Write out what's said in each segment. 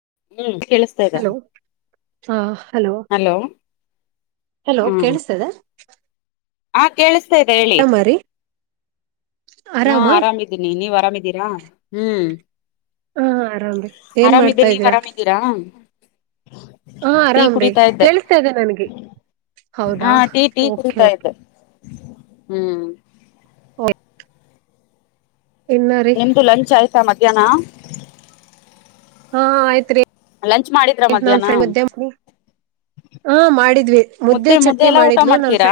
ಹ್ಮ್ ಕೇಳಿಸ್ತಾ ಇದ್ದ ಹಲೋ ಹ ಹಲೋ ಹಲೋ ಹ್ಮ್ ಕೇಳಿಸತದೆ ಹಾ ಕೇಳ ಹೇಳಿ ಹಾ ಆರಾಮಾ ಆರಾಮಿದ್ದೀನಿ ನೀವ್ ಆರಾಮೀ ರಾ ಹ್ಮ್ ಹಾ ಆರಾಮ್ರರಿ ಏನ್ ಆರಾಮಿದ್ದೆ ಮಾಡ್ತಾ ನೀವ್ ಇದ್ದೀರಾ ಆರಾಮಿದ್ದೀರಾ ಹಾ ಟೀ ಆರಾಮ್ರೀ ಕುಡಿತಾ ಇದ್ದೆ ಕೇಳಿಸ್ತಾದೆ ನನ್ಗೆ ಹೌದಾ ಹಾ ಟೀ ಟೀ ಓಕೆ ಕುಡಿತಾ ಕೆ ಇದ್ದೆ ಹ್ಮ್ ಹೌ [inaudible] ನಿಮ್ದು ಲಂಚ್ ಆಯ್ತು ಮಧ್ಯಾಹ್ನ ಹಾ ಆಯ್ತ್ರಿ ಲಂಚ್ ಮಾಡಿದ್ರ ನನ್ ಮಧ್ಯಾಹ್ನ ಫ್ರಂಡ್ ಹ ಮಾಡ ಮುದ್ದೆ ಚಟ್ನಿ ಎಲ್ಲಾ ಊಟ ಮಾಡಿದ್ಲು ನ ಮಾಡ್ತೀರಾ ಫ್ರ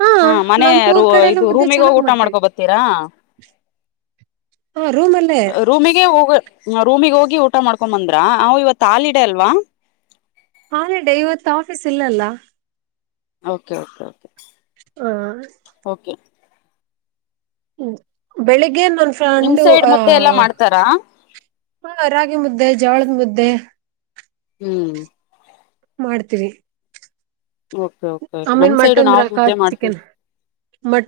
ಹ ಹಾ ಮನೆ ರೂ ನಮ್ಮರ್ ಕಡೆ ಇದು ಮುದ್ದೆ ರೂಮಿಗೆ ಚನ್ನ ಹೋಗಿ ಊಟ ಮಾಡ್ವಿ ಮಾಡ್ಕೊ ಬತ್ತೀರಾ ರೂಲ್ಲ ರೂಮಿಗೆ ಹೋಗ ರೂಮಿಗೆ ಹೋಗಿ ಊಟ ಮಾಡ್ಕೊ ಬಂದ್ರ ಅವವು ಇವತ್ ಹಾಲ ಇಡ ಅಲ್ವಾ ಹಾಲೆಡೆ ಇವತ್ತು ಆಫೀಸ್ ಇಲ್ಲಲ್ಲ ಓಕೆ ಓಕೆ ಓಕೆ ಹಾ ಓಕೆ ಹ್ಮ್ ಬೆಳಿಗ್ಗೆ ಈ ನನ್ ನಿಮ್ ಫ್ರಂಡು ಸೈಡ್ ಅ ಮುದ್ದೆ ಎಲ್ಲಾ ಮಾಡ್ತಾರಾ ಹ ರಾಗಿ ಮುದ್ದೆ ಜವಳದ ಮುದ್ದೆ ಹ್ಮ್ ಮಾಡ್ತೀರಿ ಓಕೆ ಓಕೆ ಐ ಓಕೆ ನಮ್ ಮೀನ್ ಸೈಡು ನಾವು ಮಟನ್ಕ ಮುದ್ದೆ ಮಾಡ್ತೀವಿ ಚಿಕನ್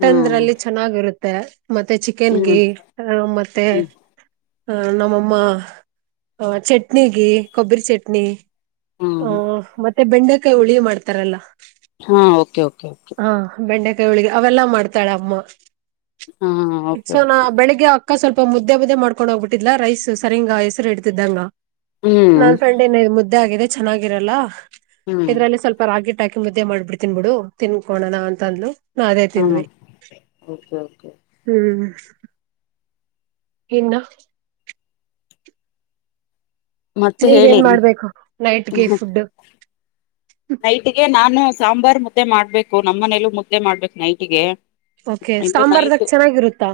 ಹ್ಮ್ ಚೆನ್ನಾಗಿರುತ್ತೆ ಮತ್ತೆ ಹ್ಮ್ ಚಿಕನ್ಗೆ ಮತ್ತೆ ಹ್ಮ್ ಹ ನಮ್ಮಮ್ಮ ಚಟ್ನಿಗ ಕೊಬ್ಬರಿ ಚಟ್ನಿ ಹ್ಮ್ ಹ್ಮ ಮತ್ತೆ ಮತ್ತೆ ಬೆಂಡೆಕಾಯಿ ಉಳಿ ಮಾಡ್ತಾರಲ್ಲಾ ಹಾ ಓಕೆ ಓಕೆ ಓಕೆ ಹಾ ಬೆಂಡೆಕಾಯಿ ಕೈ ಹಳಿಗೆ ಅವೆಲ್ಲಾ ಮಾಡ್ತಾಳ ಅಮ್ಮ ಹಾ ಸೋ ಓಕೆ ನಾ ಬೆಳಗ್ಗೆ ಅಕ್ಕ ಸ್ವಲ್ಪ ಮುದ್ದ ಮುದ್ದೆ ಮಾಡ್ಕೊಂದುಹೊಗ್ಬಿಟ್ಟಿದ್ದಿಲ್ಲ ರೈಸ್ ಸರಿಯಂಗ ಹೆಸರು ಇಡ್ತಿದ್ದಂಗ ಹ್ಮ್ ನನ್ ಫ್ರೆಂಡ್ ಏನ ಮುದ್ದೆ ಆಗಿದೆ ಚೆನ್ನಾಗಿರಲ್ಲ ಹ್ಮ್ ಇದ್ರಲ್ಲಿ ಸ್ವಲ್ಪ ರಾಗಿ ಹಾಕಿಂಗ್ದೆ ಮಾಡಿಬಿಡ್ತೀನ್ ಬಿಡು ತಿನ್ಕೊಳಣ ಅಂತಂದಂದು ನಾ ಅದೇ ಹಾ ತಿಂದ್ವಿ ಓಕೆ ಓಕೆ ಹ್ಮ್ [inaudible] ಇನ್ನ ಮತ್ತೆ ನೀವ ನ್ ಹೇಳೇನಿ ಮಾಡ್ಬೇಕು ನೈಟ್ಗೆ ಫುಡ್ ನೈಟ್ಗೆ ನಾ ನಾನು ಸಾಂಬಾರ್ ಮುದ್ದೆ ಮಾಡ್ಬೇಕು ನಮ್ಮನೇಲ್ಲೂ ಮುದ್ದೆ ಮಾಡ್ಬೇಕು ನೈಟ್ಗೆ ಓಕೆ ಇನ್ನು ಸಾಂಬಾರ್ದಾಗ ನೈಟ್ ಚೆನ್ನಾಗಿರುತ್ತಾ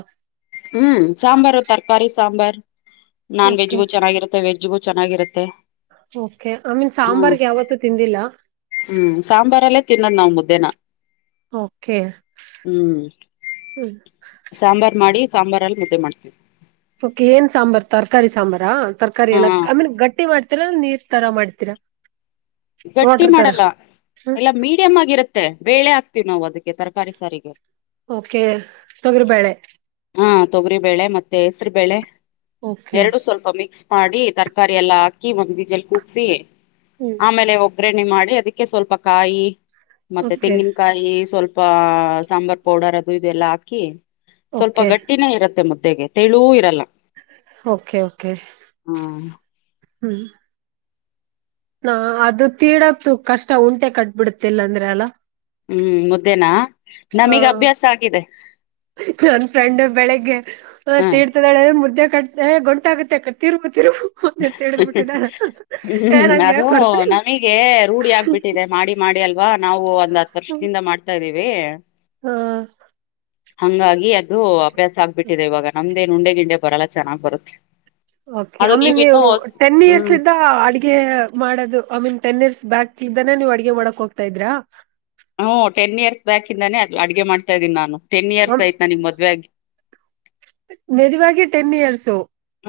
ಹ್ಮ್ ಸಾಂಬಾರು ತರಕಾರಿ ಸಾಂಬಾರ್ ನಾನ್ ಓಕೆ ವೆಜ್ಗೂ ಚೆನ್ನಾಗಿರುತ್ತೆ ವೆಜ್ಗೂ ಚೆನ್ನಾಗಿರುತ್ತೆ ಓಕೆ ಐ ಮೀನ್ ಹ್ಮ್ ಸಾಂಬಾರ್ಗೆ ಯಾವತ್ತು ತಿಂದಿಲ್ಲ ಹ್ಮ್ ಸಾಂಬಾರಲ್ಲೇ ತಿನ್ನೋದ್ ನಾವು ಅದೆನಾ ಓಕೇ ಹು ಸಾಂಬಾರ್ ಮಾಡಿ ಸಾಂಬಾರಲ್ಲಿ ಮುದ್ದೆ ಮಾಡ್ತೀವಿ ಕೆ ಏನ್ ಸಾಂಬಾರ್ ತರಕಾರಿ ಸಾಂಬಾರಾ ತರಕಾರಿ ಹಾ ಎಲ್ಲ ಆಮೇಲೆ ಗಟ್ಟಿ ಮಾಡ್ತೀರ ನೀರ್ ತರಾ ಮಾಡ್ತೀರಾ ಗಟ್ಟಿ ವಾಟರ್ ತರ ಮಾಡಲ್ಲ ಹ್ಮ್ ಎಲ್ಲ ಮೀಡಿಯಮ್ ಆಗಿರುತ್ತೆ ಮತ್ತೆ ಬೇಳೆ ಆಾಕ್ತಿವಿ ನಾವು ಅದಕ್ಕೆ ತರಕಾರಿ ಸಾರಿಗೆ ಓಕೆ ತೊಗರಿರ್ಬೇಳೆ ತೊಗರಿಬೇಳೆ ಮತ್ತೆ ಹೆಸರುಬೇಳೆ ಓಕೆ ಎರಡು ಸ್ವಲ್ಪ ಮಿಕ್ಸ್ ಮಾಡಿ ತರ್ಕಾರಿ ಎಲ್ಲಾ ಹಾಕಿ ಒಂದ್ ವೀಜಲ್ ಕೂಗ್ಸಿ ಹ್ಮ್ ಆಮೇಲೆ ಒಗ್ಗರಣೆ ಮಾಡಿ ಅದಕ್ಕೆ ಸ್ವಲ್ಪ ಕಾಯಿ. ಮತ್ತೆ ಓಕೆ ತೆಂಗಿನಕಾಯಿ ಸ್ವಲ್ಪ. ಪ ಸಾಂಬಾರ್ ಪೌಡರ್ ಅದು ಇದೆಲ್ಲ ಹಾಕಿ. ಸ್ವಲ್ಪ ಓಕೆ ಗಟ್ಟಿನೇ ಇರುತ್ತೆ ಮೊದೆ. [unintelligible] ತಳುವೂ ಇರಲ್ಲ. Okay okay. ಹ ಹ್ಮ್. ಹಾ ಅದು ತೀಡತ್ತು ಕಷ್ಟ ಉಂಟೆ ಕಟ್ಟಿಬಿಡುತ್ತೆ ಇಲ್ಲ ಅಂದ್ರೆ ಅಲ. ಹ್ಮ್ ಮುದ್ದೇನಾ. ಹ ನನ್ ಫ್ರೆಂಡ್ ಬೆಳಿಗ್ಗೆ ಹ ತೀಡತ್ತಿದಾಳೆ ಮುದ್ದೆ. ಹೇ ಗೊಂಟ್ ಆಗುತ್ತೆ ಕ್ಕ ತಿರುಗ ಏ ಹ್ಮ್ ನಂಗೆ ಅದು ಬರ್ತಾ ಇಲ್ಲ ನಮಗೆ ರೂಢಿ ಆಗ್ಬಿಟ್ಟಿದೆ ಮಾಡಿ ಮಾಡಿ ಅಲ್ವಾ ನಾವು ಒಂದ್ ಹತ್ ವರ್ಷದಿಂದ ಮಾಡ್ತಾ ಇದ್ದೀವಿ. [unintelligible] ಹ್. ಹಂಗಾಗಿ ಅದು. ಅಭ್ಯಾಸ ಆಗ್ಬಟ್ಟಿದೆ ಇಗ ನಮ್ ತ್ತೇನ ಉಂಡೆ ಗಿಂಡೆ ಬರಲ್ಲ ಚೆನ್ನಾಗ ಬರುತ್ತ. ಓಕೆ ಆಮೇನೆ ದು ಟೆನ್ ಇಯರ್ಸ್ ಹ್ಮ್ ಇದ್ದ ಅಡಗೆ ಮಾಡೋದು ಅವನ್ ಟೆನ್ ಇಯರ್ಸ್ ಬ್ಯಾಕ್. ಇದನ್ನೇ ನೀವ್ ಅಡ್ಗೆ ಮಾಡಕ್ ಹೋಗ್ತಾ ಇದ್ರಾ. ಹ್ಮ್ ಟೆನ್ ಇಯರ್ಸ್ ಬ್ಯಾಕ್ ಇಂದಾನೆ ಅ ಅಡ್ಗೆ ಮಾಡ್ತಾ ಇದೀನಿ ನಾನು. ಟೆನ್ ಇಯರ್ ಆಯ್ತಾ ನಿಮ್ ಮದುವೆಯಾಗಿ. ಮೆದುವವಾಗಿ ಟೆನ್ ಇಯರ್ಸು.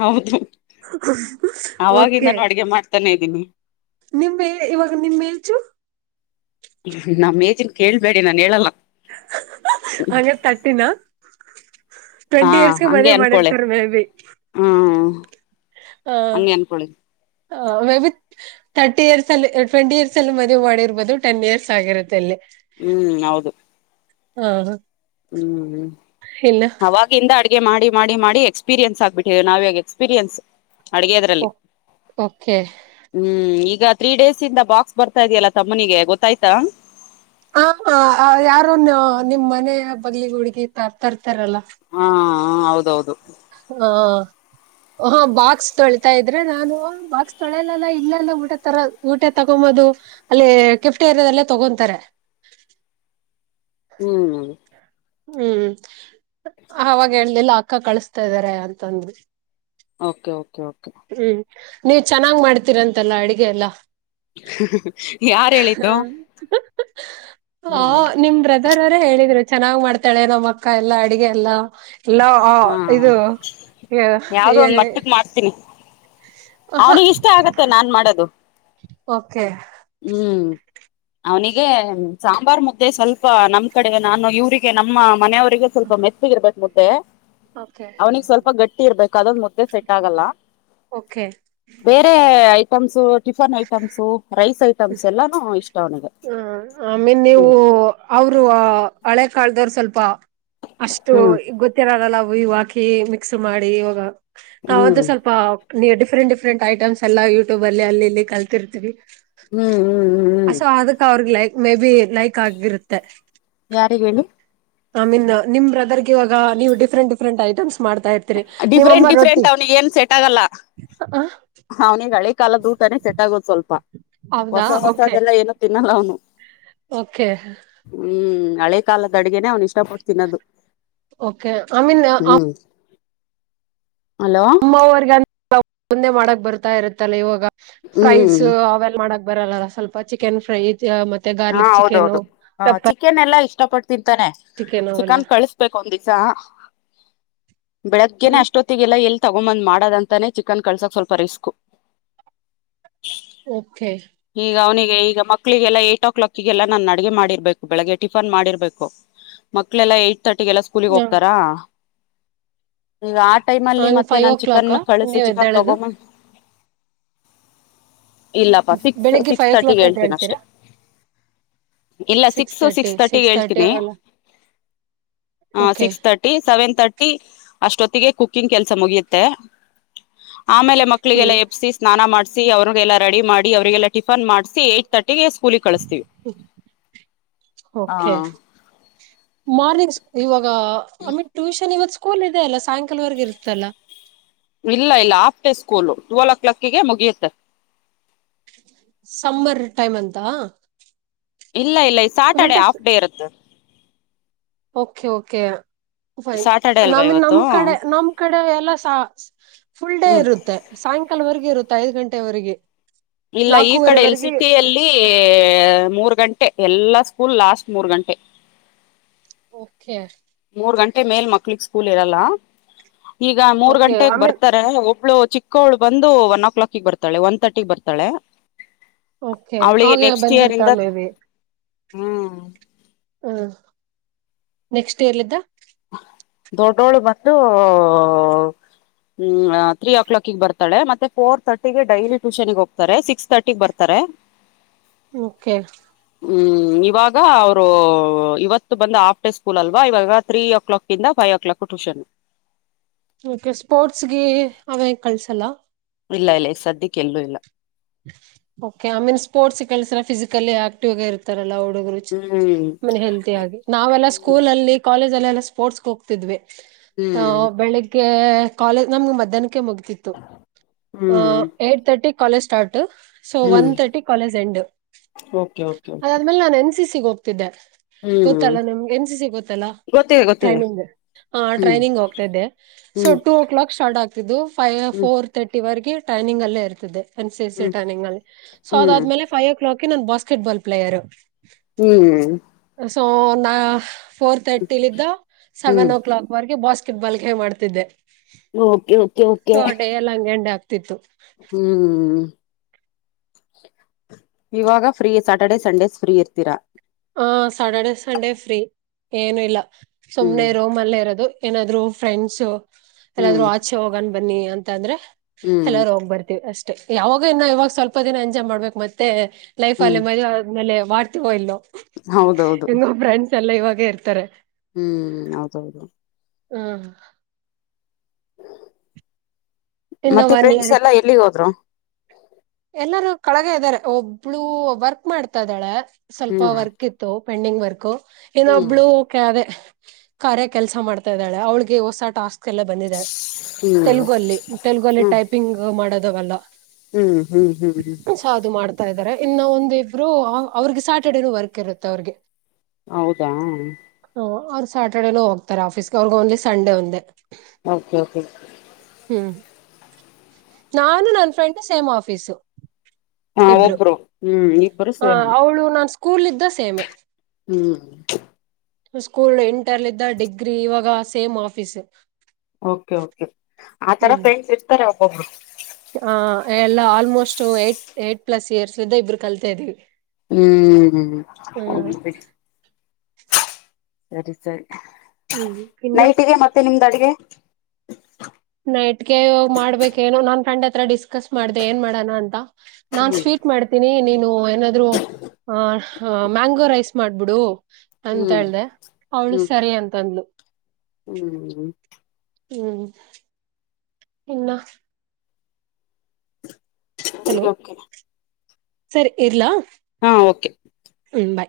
ಹೌದು ಓಕೆ ಅವಾಗಿಂದಾನು ಅಡ್ಗೆ ಮಾಡ್ತಾನೆ ಇದ್ದೀನಿ ನಿಮ್ ಏ ಇವಾಗ ನಿಮ್ ಏಜ್ ಜು. ನಮ್ ಏಜಿನ ಕೇಳ್ಬೇಡಿ ನಾನನ್ ಹೇಳಲ್ಲ. ಹಂಗೆ ತಟ್ಟಿನ ಹಾ ಟ್ವೆಂಟಿ ಇಯರ್ಸ್ಗೆ ಹಂಗೆ ಮದವೆ ಅನ್ಕೊಳೆ ಮಾಡಿರ್ತಾರ ಮೇ ಬಿ. ಹ್ಮ್ ಹಂಗೆ ಅನ್ಕೊಳ್ಳಿ.. ಆ ಮೇ ಬಿ ತರ್ಟಿ ಇಯರ್ಸ್ ಅಲ್ಲಿ ಟ್ವೆಂಟಿ ಇಯರ್ಸ್ ಅಲ್ಲಿ ಮದುವಿ ಮಾಡಿರ್ಬೋದು ಟೆನ್ ಇಯರ್ಸ್ ಆಗಿರುತ್ತೆ ಇಲ್ಲಿ. ಹ್ಮ್ ಹೌದು ಹ ಹ್ಮ್ ಇಲ್ಲ ಅವಾಗಿಂದ ಆಡಿ ಹೀಗೆ ಮಾಡಿ ಮಾಡಿ ಎಕ್ಸ್ಪೀರಿಯನ್ಸ್ ಆಗ್ಬಿಟ್ಟಿದ್ದ ನಾವ ಇವಗ ಎಕ್ಸ್ಪೀರಿಯನ್ಸ್. ಅಡಿಗೆದ್ರಲ್ಲಿ ಓಕೆ ಹ್ಮ್ ಈ ಈಗ ತ್ರೀ ಡೇಸ್ ಇಂದ ಬಾಕ್ಸ್ ಬರ್ತಾ ಇದೆಯಲ್ಲಾ ತಮ್ಮನಿಗೆ ಗೊತ್ತಾಯ್ತಾ. ಆ ಹ ಆ ಯಾರು ನಿಮ್ ಮನೆಯ ಬಗ್ಲಿ ಹುಡ್ಗಿ ಈತ ತರ್ತ ತರಲ್ಲ ಹಾ ಹೌದೌದು ಓಹೋ ಬಾಕ್ಸ್ ತೊಳಿತಾ ಇದ್ರೆ ನಾನು ಬಾಕ್ಸ್ ತೊಳಲ್ಲಲ್ಲ ಇಲ್ಲೆಲ್ಲ ಊಟ ತರ ಊಟೆ ತಗೊಂಬದು ಅಲ್ಲಿ ಕೇಫಿಟೀರಿಯಾದಲ್ಲೇ ತಗೊಂತಾರೆ. ಹ್ಮ್ ಹ್ಮ್ ಅವಾಗ ಹೇಳ್ಲಿಲ್ಲ. ಅಕ್ಕ ಕಳಸ್ತಾ ಇದಾರೆ ಅಂತಂದ್ರು. Okay okay okay. ನೀವ್ ಚೆನ್ನಾಗ್ ಮಾಡ್ತೀರಂತಲ್ಲ ಅಡಗೆ ಎಲ್ಲಾ. ಯಾರ್ ಹ ಹೇಳಿದ್ದು ಅಹ್ ಹ್ಮ್ ಅಹ್ ನಿಮ್ ಬ್ರದರ್ ಅವರೇ ಹೇಳಿದ್ರು. ಚೆನ್ನಾಗ್ ಮಾಡ್ತಾಳೆ ನಮ್ಮ್ ಅಕ್ಕ ಎಲ್ಲಾ ಅಡಗೆ ಎಲ್ಲ. ಎಲ್ಲಾ ಆ ಹಾ ಇದು ಎ ಎರೆ. ಅವ್ನಿಗೆ ಇಷ್ಟ ಆಗತ್ತೆ ನಾನ್ ಮಾಡದು. ಓಕೆ ಹ್ಮ್ ಅವನಿಗೆ ಸಾಂಬಾರ್ ಮುದ್ದೆ ಸ್ವಲ್ಪ ನಮ್ ಕಡೆ ನಾನು ಇವ್ರಿಗೆ ನಮ್ಮ ಮನೆಯವ್ರ್ ರಿಗು ಸ್ವಲ್ಪ ಮೆತ್ತಗ್ ಇರ್ಬೇಕ್ ನೋ ದೆ ಓಕೆ ಅವ್ನಿಗೆ ಸ್ವಲ್ಪ ಗಟ್ಟಿ ಇರ್ಬೇಕು ಅದೊಂದ್ ಮುದ್ದೆ ಸೆಟ್ ಆಗಲ್ಲ. ಓಕೆ ಬೇರೆ items. Tiffin items rice items ಎಲ್ಲಾನು ಇಷ್ಟ ಅವನಿಗೆ. ಹ ಆಮೇನ್ ಹ್ಮ ಕಾಲ್ದವ್ರ್ ಸ್ವಲ್ಪ. ಅಷ್ಟು ಈಗ ಗೊತ್ತಿರದಲ್ಲ ಓ ಇವ್ ಹಾಕಿ ಮಿಕ್ಸ್ ಮಾಡಿ ಇವಾಗ. ಅವದು ಹ್ಮ್ ಸ್ವಲ್ಪ. ನೀ ದೋಫರೆಂಟ್ ಡಿಫ್ರಂ ಐಟ್ಸ್ ಎಲ್ಲ ಯಟ್ಯೂಬ್ ಅಲ್ಲಿ ಅಲ್ಲಿಲ್ಲಿ. ಕಲ್ತಿರ್ತಿವಿ. ಹ್ಮ್ ಹ್ಮ್ ಹ್ಮ್ ಹ್ಮ್ ಅವ್ರಗ್ ಲೈಕ್ ಮೇ ಬಿ ಲೈಕ್ ಆಗಿರುತ್ತೆ. ಯಾರಿಗೆ ಹೇಳಿ ಐ ಮೀನ್ ನಿಮ್ ಬ್ರದರ್ಗ್ ಗೆ ಇವಗ ನೀವು ಡಿಫ್ರೆಂಟ್ ಡಿಫೆರೆಂಟ್ ಐಟಮ್ಸ್. ಮಾಡ್ತಾ ಇರ್ತೀರಿ ನಿಮ್ಮಮ್ಮ ಡಿಫ್ರೆಂಟ್ ರೊಟ್ಟಿ ಡಿಫ್ರೆಂಟ್ ಅವ್ನಿಗೆ ಏನ್ ಸೆಟ್ ಆಗಲ್ಲ ಅ ಅವ್ನಿನಿಗಳೇ ಕಾಲ ಉಟನೆ ಸೆಟ್ ಆಗೋದ್ ಸ್ವಲ್ ಪ್ಪ ಹೌದಾ ಹೊಸ ಓಕೆ ಹೊಸಾಗೆಲ್ಲ ಏನು ಸೆ ತಿನಲ್ಲ ಅವ್ನು. ಓಕೆ ಹಳೆ ಕಾಲದ ಅಡಗೆನ ಅವ್ನು ಇಷ್ಟಪಟ್ಟತಿನದು ಓಕೆ ಐ ಮೀನ್ ಹಲೋ ಅಮ್ಮವರ್ಗ ಮುಂದೆ ಮಾಡಕ್ ಬರ್ತಾ ಇರತ್ತಲ್ಲ ಇವಾಗ ಫ್ರೈಸ್ ಹ್ಮ್ ಅವೆಲ್ಲ ಮಾಡಕ್ ಬರಲ್ಲ ಸ್ವಲ್ಪ ಚಿಕನ್ ಫ್ರೈ ಮತ್ತೆ ಹಾ ಗಾರ್ಲಿಕ್ ಚಿಕನು ಹೌದೌದು ಹ ಪೆಪ್ಪರ್ ಚಿಕನ್ ಎಲ್ಲಾ ಇಷ್ಟ ಟ್ಟ ತಿಂತಾನೆ ಚಿಕನ್ ಕಳಿಸ್ಬೇಕು ಒಂದಿ ಸಹ ಬೆಳಗ್ಗೆನೆ ಹ್ಮ್ ಅಷ್ಟೊತ್ತಿಗೆಲ್ಲ ಎ ತಗೊಂಬಂದ್ ಮಾಡದಂತಾನೇ ಚಿಕನ್ ಕಳ್ಸೋಕ್ ಸ್ವಲ್ಪ ರಿಸ್ಕು ಓಕೆ ಈಗ ಅವನಿಗೆ ಈಗ ಮಕ್ಕಳಿಗೆಲ್ಲ ಏ್ಟಟ್ ಓ ಕ್ಲಾಕ್ಗೆಲ್ಲ ನನ್ನ ಅಡಗೆ ಮಾಡಿರ್ಬೇಕು ಬೆಳಿಗ್ಗೆ ಟಿಫನ್ ಮಾಡಿರ್ಬೇಕು ಮಕ್ಕಳೆಲ್ಲಾ ಏ ತಟ್ಟಿಗೆಲ್ಲ ಸ್ಕೂಲಿಗೆ ಹೋಗ್ತಾರಾ ಹ ಆ ಟೈಮ್ ಅಲ್ಲಿ ಮತ್ತೆ ಫೈವ್ ಓ ನಾನ್ ಚಿಕನ್ ಕ್ಲಾಕ್ ಕಳಿಸಿ ನೀವ್ ಚಿಕನ್ ಎದ್ದೇಳದು ತಗೊಮ್ಮ ಇಲ್ಲಪ್ಪಾ ಸಿಕ್ಕ ಬೆಳಗ್ ಫೈವ ಓ ಕ್ಲಾಕ್ ಎದ್ದೇಳ್ತೀರಾ ಇಲ್ಲ ಸಿಕ್ಸ್ ಸಿಕ್ಸ್ ತರ್ಟಿ ಹೇಳ್ತೀನಿ ಹ okay six thirty seven thirty ಅಷ್ಟೊತ್ತಿಗೆ ಕುಕ್ಕಿಂಗ್ ಕೆಲಸ ಮುಗಿಯುತ್ತೆ ಆಮೇಲೆ ಮಕ್ಳಿಗೆಲ್ಲ ಹ್ಮ್ ಎಬ್ಬಸಿ ಸ್ನಾನ ಮಾಡ್ಸ ಅವ್ರಿಗೆಲ್ಲ ರೆಡಿ ಮಾಡಿ ಅವರಿಗೆಲ್ಲ ಟಫನ್ ಮಾಡಿ ಏಟ್ ತಟಿ ಹಗ ಸ್ಕೂಲಿಗೆ ಕಳಸ್ತೀವಿ ಹಾ ಓಕೆ ಮಾರ್ನಿಂಗ್ ಇವಾಗ ಟ್ಯೂಶನ್ ಇ ಸ್ಕೂಲ್ ಇದೆ ಅಲ್ಲ ಸಾಯಂಕಾಲವರೆಗ ಇರ್ತಲ್ಲ ಇಲ್ಲ ಇಲ್ಲ ಆಫಡೇ ಸ್ಕೂಲು ಟೂ ಕ್ಲಾಕಿಗೆ ಮುಗಿಯುತ್ತೆ ಸಮ್ಮರ್ ಟೈಮ್ ಅಂತ ಇಲ್ಲ ಇಲ್ಲ ಈ ಸಾಟರ್ಡೆ ವಿಂಟರ್ಸ್ ಆಫ್ ಡೇ ಇರುತ್ತೆ ಓಕೆ ಓಕೆ ಫೈನ್ ಸ್ಯಾಟರ್ಡೆ ಅಲ್ವಾ ನಮನ್ ಇವತ್ತು ನಮ ಕಡೆ ನಮ್ ಕಡೆ ಎಲ್ಲ ಫುಲ್ ಡೇ ಹ್ಮ್ ಇರುತ್ತೆ ಸಾಯಕಾಲವರೆಗ ಇರುತ್ತ ಐದು ಗಂಟೆವರೆಗೆ. ಇಲ್ಲ ಈ ಕಡಲ್ಲಿ ನಾಲ್ಕೂವರೆವರೆಗೆ ಸಿಟಿಿಯಲ್ಲಿ ಮೂರ್ ಗಂಟೆ ಎಲ್ಲಾ ಸ್ಕೂಲ್ ಲಾಸ್ಟ್ ಮೂರ್ ಗಂಟೆ. ಓಕೆ ಮೂರ್ ಗಂಟೆ ಮೇಲ್ ಮಕ್ಳಗ್ ಸ್ಕೂಲ್ ಇರಲ್ಲ. ಈಗ ಮೂರ್ ಓಕೆ ಐ ಗಂಟೆಗ್ ಮೀನ್ ಬರ್ತಾರೆ ಒಬ್ಳು ಚಿಕ್ ಚಕ್ಕೋಳು ಬಂದು ಒನ್ ಓ ಕ್ಲಾಕ ಬರ್ಾಳ ಒನ್ ತರ್ಟಿ ಬರ್ತಾಳೆ. ಓಕೆ ಅವಳಿಗೆ ಅವ ನೆಕ್ಸ್ಟ್ ಇಯರ್ ಬಂದಿರ್ತ ಇಂದ ಮೇಬಿ ಹ್ಮ್ ಹ್ಮ ನೆಕ್ಸ್ಟ್ ಇಯರ್ಲ ಇದ್ದ. ದೊಡ್ಡೋಳು ಬಂದು ತ್ರೀ ಕ್ಲಾಕಿಗೆ ಬರ್ತಾಳೆ ಮತ್ತೆ ಫೋರ್ ತರ್ಟಿಗೆ ಡೈಲಿ ಟ್ಯೂಷನ್ಗೆ ಹೋಗ್ತಾರೆ ಸಿಕ್ಸ್ ತರ್ಟಿ ಬರ್ತಾರೆ. ಓಕೆ ಹ್ಮ ಇವಾಗ ಅವರು ಇವತ್ತು ಬಂದ ಆಾಫ್ ಡೇ ಸ್ಕೂಲ್ ಅಲ್ವಾ ಇವಾಗ ತ್ರೀ ಓ ಕ್ಲಾಕ್ ಇಂದ ಫೈವ್ ಓ ಕ್ಲಾಕ್ ಇಂದ ಟ್ಯೂಷನ್ ಓಕೆ ಸ್ಪೋರ್ಟ್ಸ್ಗೆ ಅವೇ ಕಳ್ಸಲ್ಲ. ಇಲ್ಲ ಇಲ್ಲ ಸದ್ಯಕ್ಕೆ ಎಲ್ಲೂ ಇಲ್ಲ. ಓಕೆ ಐ ಮೀನ್ ಸ್ಪೋರ್ಟ್ಸ್ ಕೆಲ್ಸರ ಫಿಸಿಕಲಿ ಆಕ್ಟಿವ್ ಆಗ ಇತಾರಲ್ಲ. ಮ ಹೆಲ್ ಆಗಿ ನಾವೆಲ್ಲ ಹ್ಮ್ ಸ್ಕೂಲ್ ಅಲ್ಲಿ ಕಾಲೇಜ್. ಲ್ಲ ಸ್ಪೋರ್ಟ್ಸ್ಗೆ ಹೋಗ್ತಿದೀವಿ ಹ ಹ್ಮ್ ಬೆಳಿಗ್ಗೆ ಕಾಲೇಜ ನಮ್ ಮಧ್ಯಾಹ್ಕ್ಕೆ ಮುಗ್ ತಿತು ಹ್ಮ್ eight thirty. College start so one ಹ್ಮ್ thirty college end okay okay okay ಅದಾದ್ಮೇಲೆ ನಾನು ಎನ್ ಸಿ ಸಿ ಗ ಹೋಗ್ತಿದ್ದೆ. ಹ್ಮ್ ಗೊತ್ತಲ್ಲ ನಮ ಎನ್ ಸಿ ಸಿ ಗೊತ್ತಲ್ಲ ಗೊತ್ತಿದೆ ಗೊತ್ತಿದೆ ಟ್ರೈನಿಂಗ್ ಹ ಹ್ಮ್ ಟ್ರೈನಿಂಗ್ ಹೋಗ್ತಾ ಇದ್ದೆ ಸೊ ಹ್ಮ್ ಟು ಕ್ಲಾಕ್ ಸ್ಟಾರ್ಟ್ ಆಗ್ ತಿತು ದೂ ಫೈವ ಹ್ಮ್ ಫೋರ್ ತರ್ಟಿಿವರೆಗೆ. ಟೈಮಿಂಗ್ ಅಲ್ಲೇ ಇರ್ತದೆ ಏನ್ ಸಿ ಸಿ ಹ್ಮ್ ನಿಲ್ಲಿ ಸೊ ಅದಾದ್ಮೇಲೆ ೈವ್ ಓ ಕ್ಲಾಕ್ಗೆ ನನ್ ಬಸ್ ಕೆಟ್ಾಲ್್ಲೇಯರ್. ಹ್ಮ್ ಸೊ ನಾ ಫೋರ್ ತರ್ಟಿಲಿದ್ದ ಹ್ಮ್ ಸೆವೆನ್ ಓ ಕ್ಲಾಕ್ ವರೆಗೆ ಬಾಸ್ ಕಿಟ್ ಬಾಲ್ ಗೇಮ್ ಅಡ್ತಿದೆ ಓಕೆ ಓಕೆ ಓಕೆ ಹಂಗೆ ಹಂಗೆ ಆಗ್ತಿತ್ತು ಹ್ಮ್ ಇವಾಗ ಫ್ರೀ ಸಾಟರ್ಸ್ದಯ್ ಸಂಡೇಸ್ ಫ್ರೀ ಇರ್ತೀರ ಹ ಸ್ಯಾಟರ್ಡೆ ಸಂಡೇ ಫ್ರೀ ಏನು ಇಲ್ಲ ಹ್ಮ್ ಸುಮ್ನೆ ರೋಮ್ ಅಲ್ಲೇ ಇರೋದು ಏನಾದ್ರು ಫ್ರೆಂಡ್ಸು ಹ್ಮ್ ಎಲ್ಲಾದ್ರರು ಆಚೆ ಹೋಗಣ ಬನ್ನಿ ಅ ಅಂತಂದ್ರೆ ಹ್ಮ್ ಎಲ್ಲರೂ ಹೋಗ್ ಬರ್ತೀವಿ ಅಷ್ಟೆ ಯಾವಾಗ ಇನ್ನ ಇವಾಗ ಸ್ವಲ್ಪ ದಿನ ಎಂಜಾಯ್ ಮಾಡ್ಬೇಕು ಮತ್ತೆ ಲೈಫ್ ಹ್ಮ್ ಅಲ್ಲಿೇ ಮದ್ವೆ ಆದ್ಮೇಲೆ ಮಾಡ್ತೀವೋ ಇಲ್ಲೋ ಹೌದೌದು ಹೆಂಗೋ ಎಲ್ಲ ಫ್ರೆಂಡ್ಸ್ ಇವಾಗ ಇರ್ತಾರೆ ಹ್ಮ್ ಹೌದೌದು ಹ್ಮ್ ಇನ್ನ ಮತ್ತೆ ಒನ್ ಫ್ರೆಂಡ್ಸ್ ಇಯರ್ ಎಲ್ಲ ಎಲ್ಲಿಗೆ ಹೋದ್ರು ಎಲ್ಲರೂ ಕೆಳಗ ಇದ್ದಾರೆ ಒಬ್ಳು ವರ್ಕ್ ಮಾಡ್ತಾ ಇದ್ದಾಳೆ ಸ್ವಲ್ಪ ಹ್ಮ್ ವರ್ಕ್ ಇತ್ತು ಪೆಂಡಿಂಗ್ ವರ್ಕು ಏನ ಹ್ಮ್ ಒಬ್ಳು ಅದೆ ಕಾರ್ಯ ಕೆಲ್ಸ ಮಾಡ್ತಾ ಇದ್ದಾಳೆ ಅವಳಿಗೆ ಹೊಸ ಟಾಸ್ತಿ ಲ್ಲ ಬಂದಿದೆ ಹ್ಮ್ ಹ್ಮ್ ತೆಲುಗು ಅಲ್ಲಿ ತೆಲುಗು ಅಲ್ಲಿ ಟೈಪಿಂಗ್ ಮಾಡ ಅವೆಲ್ಲ ಹ್ಮ್ ಹ್ಮ್ ಹ್ಮ್ ಹ್ಮ್ ತಾ ಇದಾರೆ ಇನ್ನು ಒಂದಿಬ್ರು ಅವ್ರಿಗೆ ಸ್ಯಾಟರ್ಡೇನುೂ ವರ್ಕ್ ಇರುತ್ತೆ ಅವ್ರಿಗೆ ಹೌದಾ ಸ್ಯಾಟರ್ಡೇನೂ ಹೋಗ್ತಾರೆ ಆಫೀಸ್ಗೆ ಅವ್ರಗೆ ಓನ್ಲಿ ಸಂಡೆ ಒಂದೇ ಓಕೆ ಓಕೆ ಹ್ಮ್ ನಾನು ನನ್ ಫ್ರೆಂಡ್ ಸೇಮ್ ಆಫೀಸ್ ಆಫೀಸ್ ಹಾ ಒಬ್ರು ಹ್ಮ್ ಇಬ್ಬರು ಆ, ಸೇಮ್ ಅವಳು ನಾನು ಸ್ಕೂಲ್ ಯಿಂದ ಸೇಮೆ ಹ್ಮ್ ಸ್ಕೂಲ್ ಇಂಟರ್ಲ್ ಯಿಂದ ಡಿಗ್ರಿ ಇವಾಗ ಸೇಮ್ ಆಫೀಸ್ ಓಕೆ ಓಕೆ ಆತರ ಫ್ರೆಂಡ್ಸ್ ಇರ್ತಾರೆ ಒಬ್ರು. ಹ ಎಲ್ಲಾ almost eight eight plus years ಇಂದ ಇಬ್ರು ಕಲ್ತಾ ಇದೀವಿ. ಹ್ಮ್ ಹ್ಮ್ ಸರಿ ಸರಿ. ಹ್ಮ್ ಇನ್ನ ನೈಟಿಗೆ ಮತ್ತೆ ನಿಮ್ದ ಅಡಿಗೆ ನೈಟ್ ಗೆ ಮಾಡ್ಬೇಕ ಏನೋ ನನ್ ಫ್ರೆಂಡ್ ಹತ್ರ ಡಿಸ್ಕಸ್ ಮಾಡ್ದೆ ಏನ್ ಮಾಡೋಣ ಅಂತ. ನಾನ್ ಹ್ಮ್ ಸ್ವೀಟ್ ಮಾಡ್ತೀನಿ ನೀನ್ [unintelligible] ಏನಾದ್ರೂ ಮ್ಯಾಂಗೋ ರೈಸ್ ಮಾಡ ಬಿಡು ಅಂತ ಹ್ಮ್ ಹೇಳ್ದ ಅವಳು ಹ್ಮ್ ಸರಿ ಅಂತಂದ್ಲು. ಹ್ಮ್ ಹ್ಮ್ ಇನ್ನ ಓಕೇ ಹಲೋ ಓಕೇ. ಸರಿ ಇಡ್ಲ. ಹಾ ಓಕೆ ಬಾಯ್